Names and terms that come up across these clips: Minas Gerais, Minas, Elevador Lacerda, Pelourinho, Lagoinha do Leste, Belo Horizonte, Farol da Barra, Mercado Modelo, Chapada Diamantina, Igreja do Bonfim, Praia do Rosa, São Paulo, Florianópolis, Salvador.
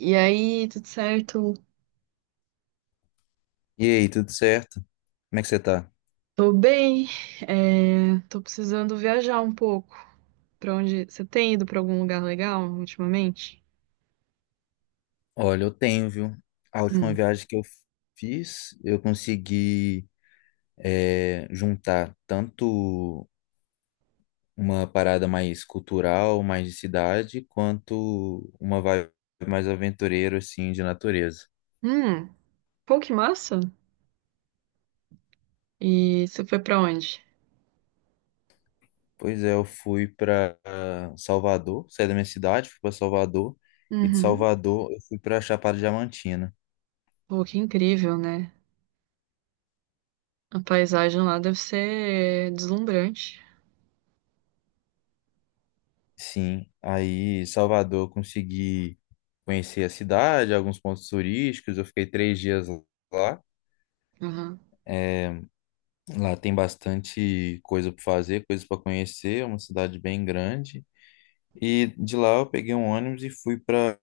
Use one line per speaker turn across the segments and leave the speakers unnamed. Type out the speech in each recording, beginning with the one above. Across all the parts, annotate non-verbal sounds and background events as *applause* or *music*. E aí, tudo certo?
E aí, tudo certo? Como é que você tá?
Tô bem. É, tô precisando viajar um pouco. Pra onde? Você tem ido pra algum lugar legal ultimamente?
Olha, eu tenho, viu? A última
Hum.
viagem que eu fiz, eu consegui juntar tanto uma parada mais cultural, mais de cidade, quanto uma vibe mais aventureira, assim, de natureza.
Hum. Pô, que massa! E você foi pra onde?
Pois é, eu fui para Salvador, saí da minha cidade, fui para Salvador, e de
Uhum.
Salvador eu fui para Chapada Diamantina.
Pô, que incrível, né? A paisagem lá deve ser deslumbrante.
Sim, aí em Salvador eu consegui conhecer a cidade, alguns pontos turísticos. Eu fiquei 3 dias lá.
Uhum.
É, lá tem bastante coisa para fazer, coisas para conhecer. É uma cidade bem grande. E de lá eu peguei um ônibus e fui para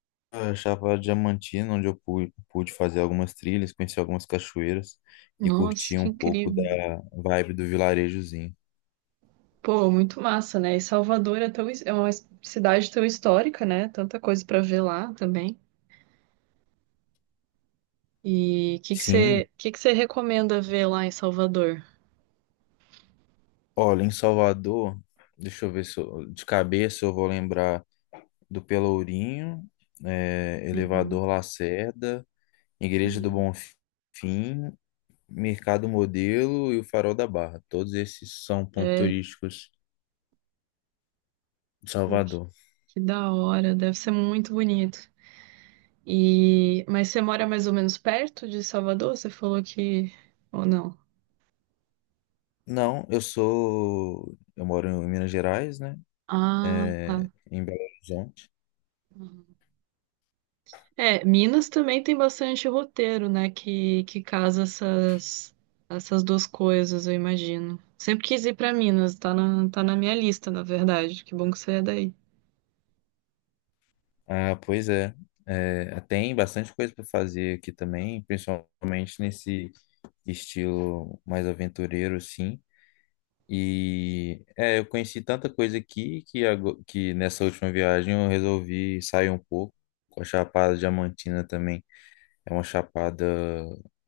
Chapada Diamantina, onde eu pude fazer algumas trilhas, conhecer algumas cachoeiras e
Nossa,
curtir
que
um pouco da
incrível.
vibe do vilarejozinho.
Pô, muito massa, né? E Salvador é tão, é uma cidade tão histórica, né? Tanta coisa pra ver lá também. E o
Sim,
que que você recomenda ver lá em Salvador?
olha, em Salvador, deixa eu ver se eu- de cabeça eu vou lembrar do Pelourinho, é,
Uhum.
Elevador Lacerda, Igreja do
Hum.
Bonfim, Mercado Modelo e o Farol da Barra. Todos esses são pontos
É,
turísticos de
pô,
Salvador.
que da hora, deve ser muito bonito. E, mas você mora mais ou menos perto de Salvador? Você falou que, ou não?
Não, eu sou. Eu moro em Minas Gerais, né?
Ah, tá.
É, em Belo Horizonte.
Uhum. É, Minas também tem bastante roteiro, né, que casa essas duas coisas, eu imagino. Sempre quis ir pra Minas, tá na minha lista, na verdade. Que bom que você é daí.
Ah, pois é. É, tem bastante coisa para fazer aqui também, principalmente nesse estilo mais aventureiro, assim. E eu conheci tanta coisa aqui que, que nessa última viagem eu resolvi sair um pouco. A Chapada Diamantina também é uma chapada,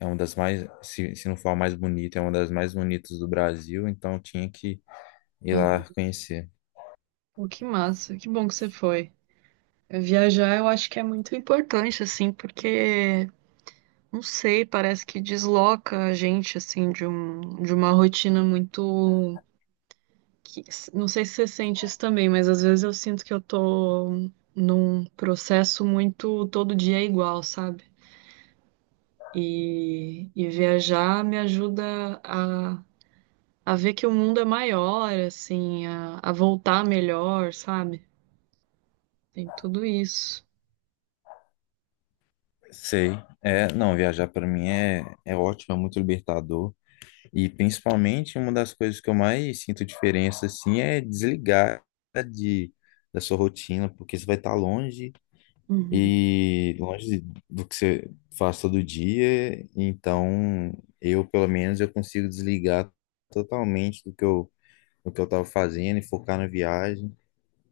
é uma das mais, se não for a mais bonita, é uma das mais bonitas do Brasil, então eu tinha que ir
Uhum.
lá conhecer.
Pô, que massa, que bom que você foi. Viajar eu acho que é muito importante, assim, porque, não sei, parece que desloca a gente, assim, de uma rotina muito. que- não sei se você sente isso também, mas às vezes eu sinto que eu tô num processo muito todo dia é igual, sabe? E viajar me ajuda a ver que o mundo é maior, assim, a voltar melhor, sabe? Tem tudo isso.
Sei, é, não, viajar para mim é, é ótimo, é muito libertador. E principalmente uma das coisas que eu mais sinto diferença assim é desligar de, da sua rotina, porque você vai estar longe.
Uhum.
E longe do que você faz todo dia, então eu, pelo menos, eu consigo desligar totalmente do que eu estava fazendo e focar na viagem,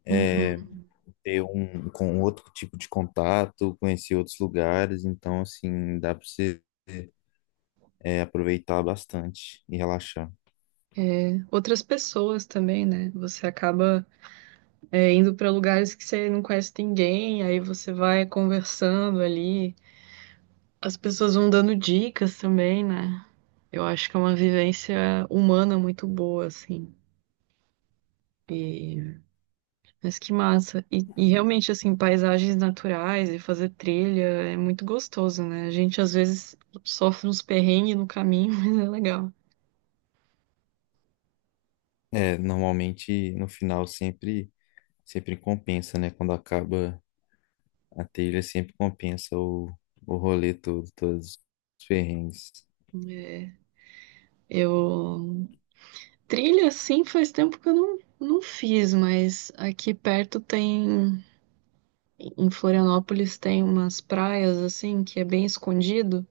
Uhum.
ter um com outro tipo de contato, conhecer outros lugares, então assim, dá para você aproveitar bastante e relaxar.
É, outras pessoas também, né? Você acaba é, indo para lugares que você não conhece ninguém, aí você vai conversando ali, as pessoas vão dando dicas também, né? Eu acho que é uma vivência humana muito boa, assim. E, mas que massa. E realmente, assim, paisagens naturais e fazer trilha é muito gostoso, né? A gente às vezes sofre uns perrengues no caminho, *laughs* mas é legal.
É, normalmente no final sempre compensa, né? Quando acaba a trilha sempre compensa o rolê todo, todos os perrengues.
É, eu sim, faz tempo que eu não fiz, mas aqui perto tem, em Florianópolis, tem umas praias, assim, que é bem escondido,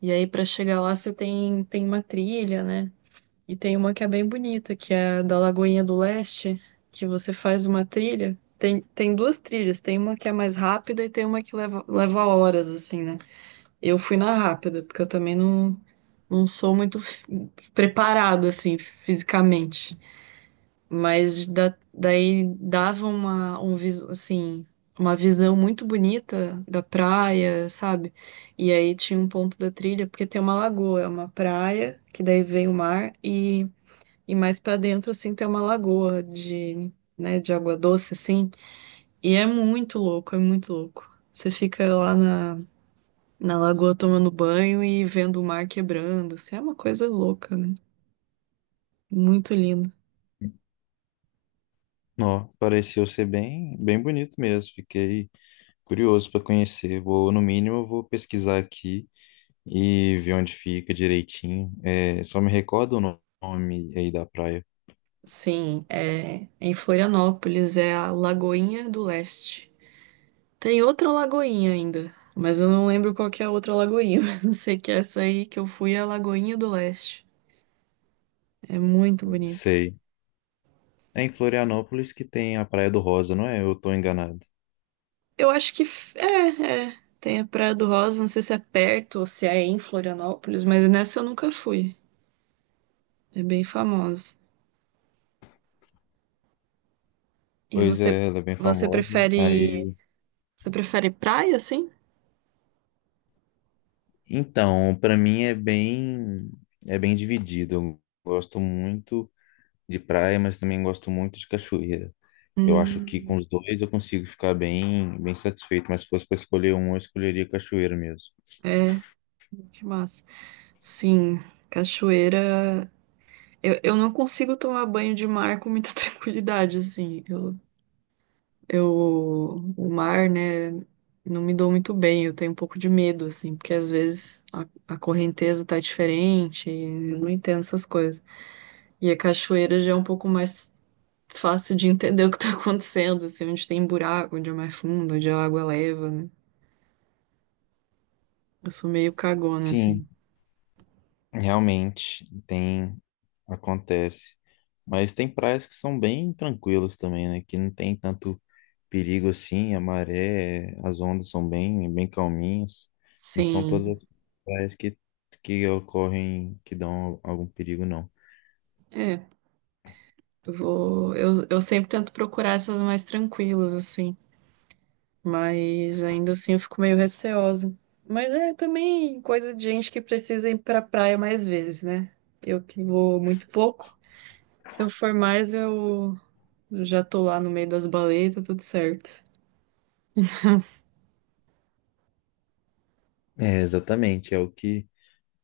e aí pra chegar lá você tem uma trilha, né? E tem uma que é bem bonita, que é a da Lagoinha do Leste, que você faz uma trilha. Tem duas trilhas, tem uma que é mais rápida e tem uma que leva, leva horas, assim, né? Eu fui na rápida, porque eu também não sou muito preparada, assim, fisicamente. Mas daí dava assim, uma visão muito bonita da praia, sabe? E aí tinha um ponto da trilha, porque tem uma lagoa, é uma praia, que daí vem o mar, e mais pra dentro, assim, tem uma lagoa de, né, de água doce, assim. E é muito louco, é muito louco. Você fica na lagoa tomando banho e vendo o mar quebrando, assim, é uma coisa louca, né? Muito lindo.
Ó, pareceu ser bem, bem bonito mesmo. Fiquei curioso para conhecer. Vou, no mínimo, eu vou pesquisar aqui e ver onde fica direitinho. É, só me recorda o nome aí da praia.
Sim, é em Florianópolis, é a Lagoinha do Leste. Tem outra lagoinha ainda, mas eu não lembro qual que é a outra lagoinha, *laughs* mas eu sei que é essa aí que eu fui é a Lagoinha do Leste. É muito bonito.
Sei. É em Florianópolis que tem a Praia do Rosa, não é? Eu tô enganado.
Eu acho que tem a Praia do Rosa, não sei se é perto ou se é em Florianópolis, mas nessa eu nunca fui. É bem famosa. E
Pois
você
é, ela é bem
você
famosa.
prefere
Aí,
você prefere praia assim?
então, para mim é bem dividido. Eu gosto muito de praia, mas também gosto muito de cachoeira. Eu acho que com
Hum,
os dois eu consigo ficar bem, bem satisfeito, mas se fosse para escolher um, eu escolheria cachoeira mesmo.
é, que massa. Sim. Cachoeira. Eu não consigo tomar banho de mar com muita *laughs* tranquilidade, assim. Eu, o mar, né, não me dou muito bem. Eu tenho um pouco de medo, assim, porque às vezes a correnteza tá diferente, e eu não entendo essas coisas. E a cachoeira já é um pouco mais fácil de entender *laughs* o que tá acontecendo, assim, onde tem buraco, onde é mais fundo, onde a água leva, né? Eu sou meio cagona, assim.
Sim, realmente tem, acontece. Mas tem praias que são bem tranquilas também, né? Que não tem tanto perigo assim, a maré, as ondas são bem, bem calminhas. Não são todas
Sim,
as praias que ocorrem, que dão algum perigo, não.
é. Eu sempre tento procurar essas mais tranquilas, assim. Mas ainda assim eu fico meio receosa. Mas é também coisa de gente que precisa ir pra praia mais vezes, né? Eu que vou muito pouco. Se eu for mais, eu já tô lá no meio das baletas, tudo certo.
É, exatamente, é o que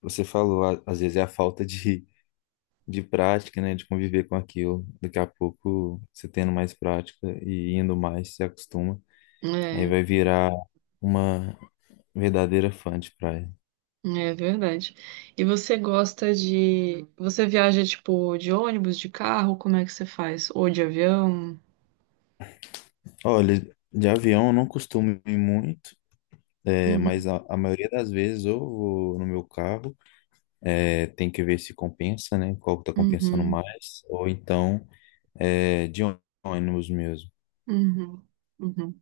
você falou, às vezes é a falta de prática, né, de conviver com aquilo. Daqui a pouco, você tendo mais prática e indo mais, se acostuma. Aí
É,
vai virar uma verdadeira fã de praia.
é verdade. E você gosta de. Você viaja, tipo, de ônibus, de carro? Como é que você faz? Ou de avião?
Olha, de avião eu não costumo ir muito, é,
Uhum,
mas a maioria das vezes eu vou no meu carro, é, tem que ver se compensa, né, qual que tá compensando
uhum,
mais, ou então é, de ônibus mesmo.
uhum, uhum.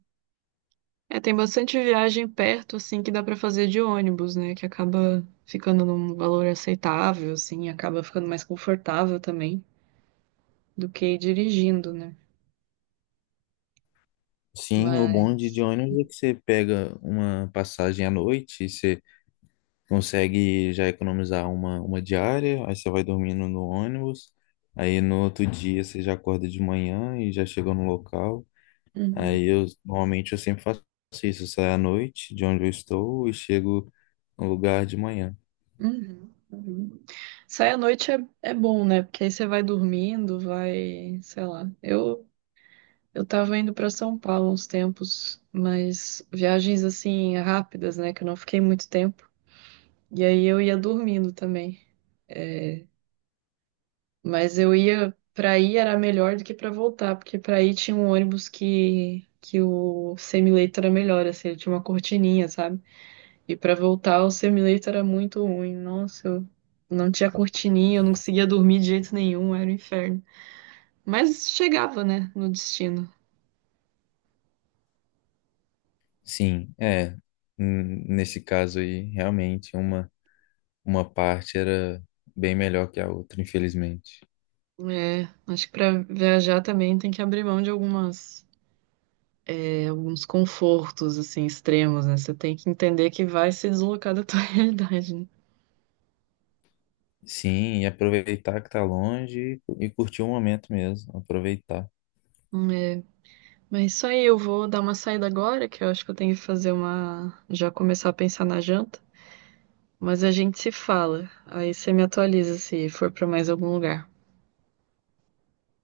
É, tem bastante viagem perto, assim, que dá pra fazer de ônibus, né? Que acaba ficando num valor aceitável, assim, acaba ficando mais confortável também do que ir dirigindo, né?
Sim, o bonde de
Mas.
ônibus é que você pega uma passagem à noite e você consegue já economizar uma diária, aí você vai dormindo no ônibus, aí no outro dia você já acorda de manhã e já chega no local. Aí
Uhum,
eu normalmente eu sempre faço isso, eu saio à noite de onde eu estou e chego no lugar de manhã.
uhum, uhum. Sair à noite é bom, né? Porque aí você vai dormindo, vai, sei lá. Eu tava indo pra São Paulo uns tempos, mas viagens assim rápidas, né? Que eu não fiquei muito tempo. E aí eu ia dormindo também. É, mas eu ia pra ir era melhor do que pra voltar, porque pra ir tinha um ônibus que o semileito era melhor, assim, ele tinha uma cortininha, sabe? E pra voltar o semileito era muito ruim. Nossa, eu não tinha cortininha, eu não conseguia dormir de jeito nenhum, era um inferno. Mas chegava, né, no destino.
Sim, é. Nesse caso aí, realmente uma parte era bem melhor que a outra, infelizmente.
É, acho que pra viajar também tem que abrir mão de algumas é, alguns confortos assim extremos, né? Você tem que entender que vai se deslocar da tua *laughs* realidade, né?
Sim, e aproveitar que tá longe e curtir o momento mesmo, aproveitar.
É. Mas isso aí, eu vou dar uma saída agora, que eu acho que eu tenho que fazer uma. Já começar a pensar na janta. Mas a gente se fala. Aí você me atualiza se for pra mais algum lugar.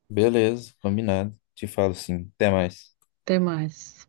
Beleza, combinado. Te falo sim. Até mais.
Até mais.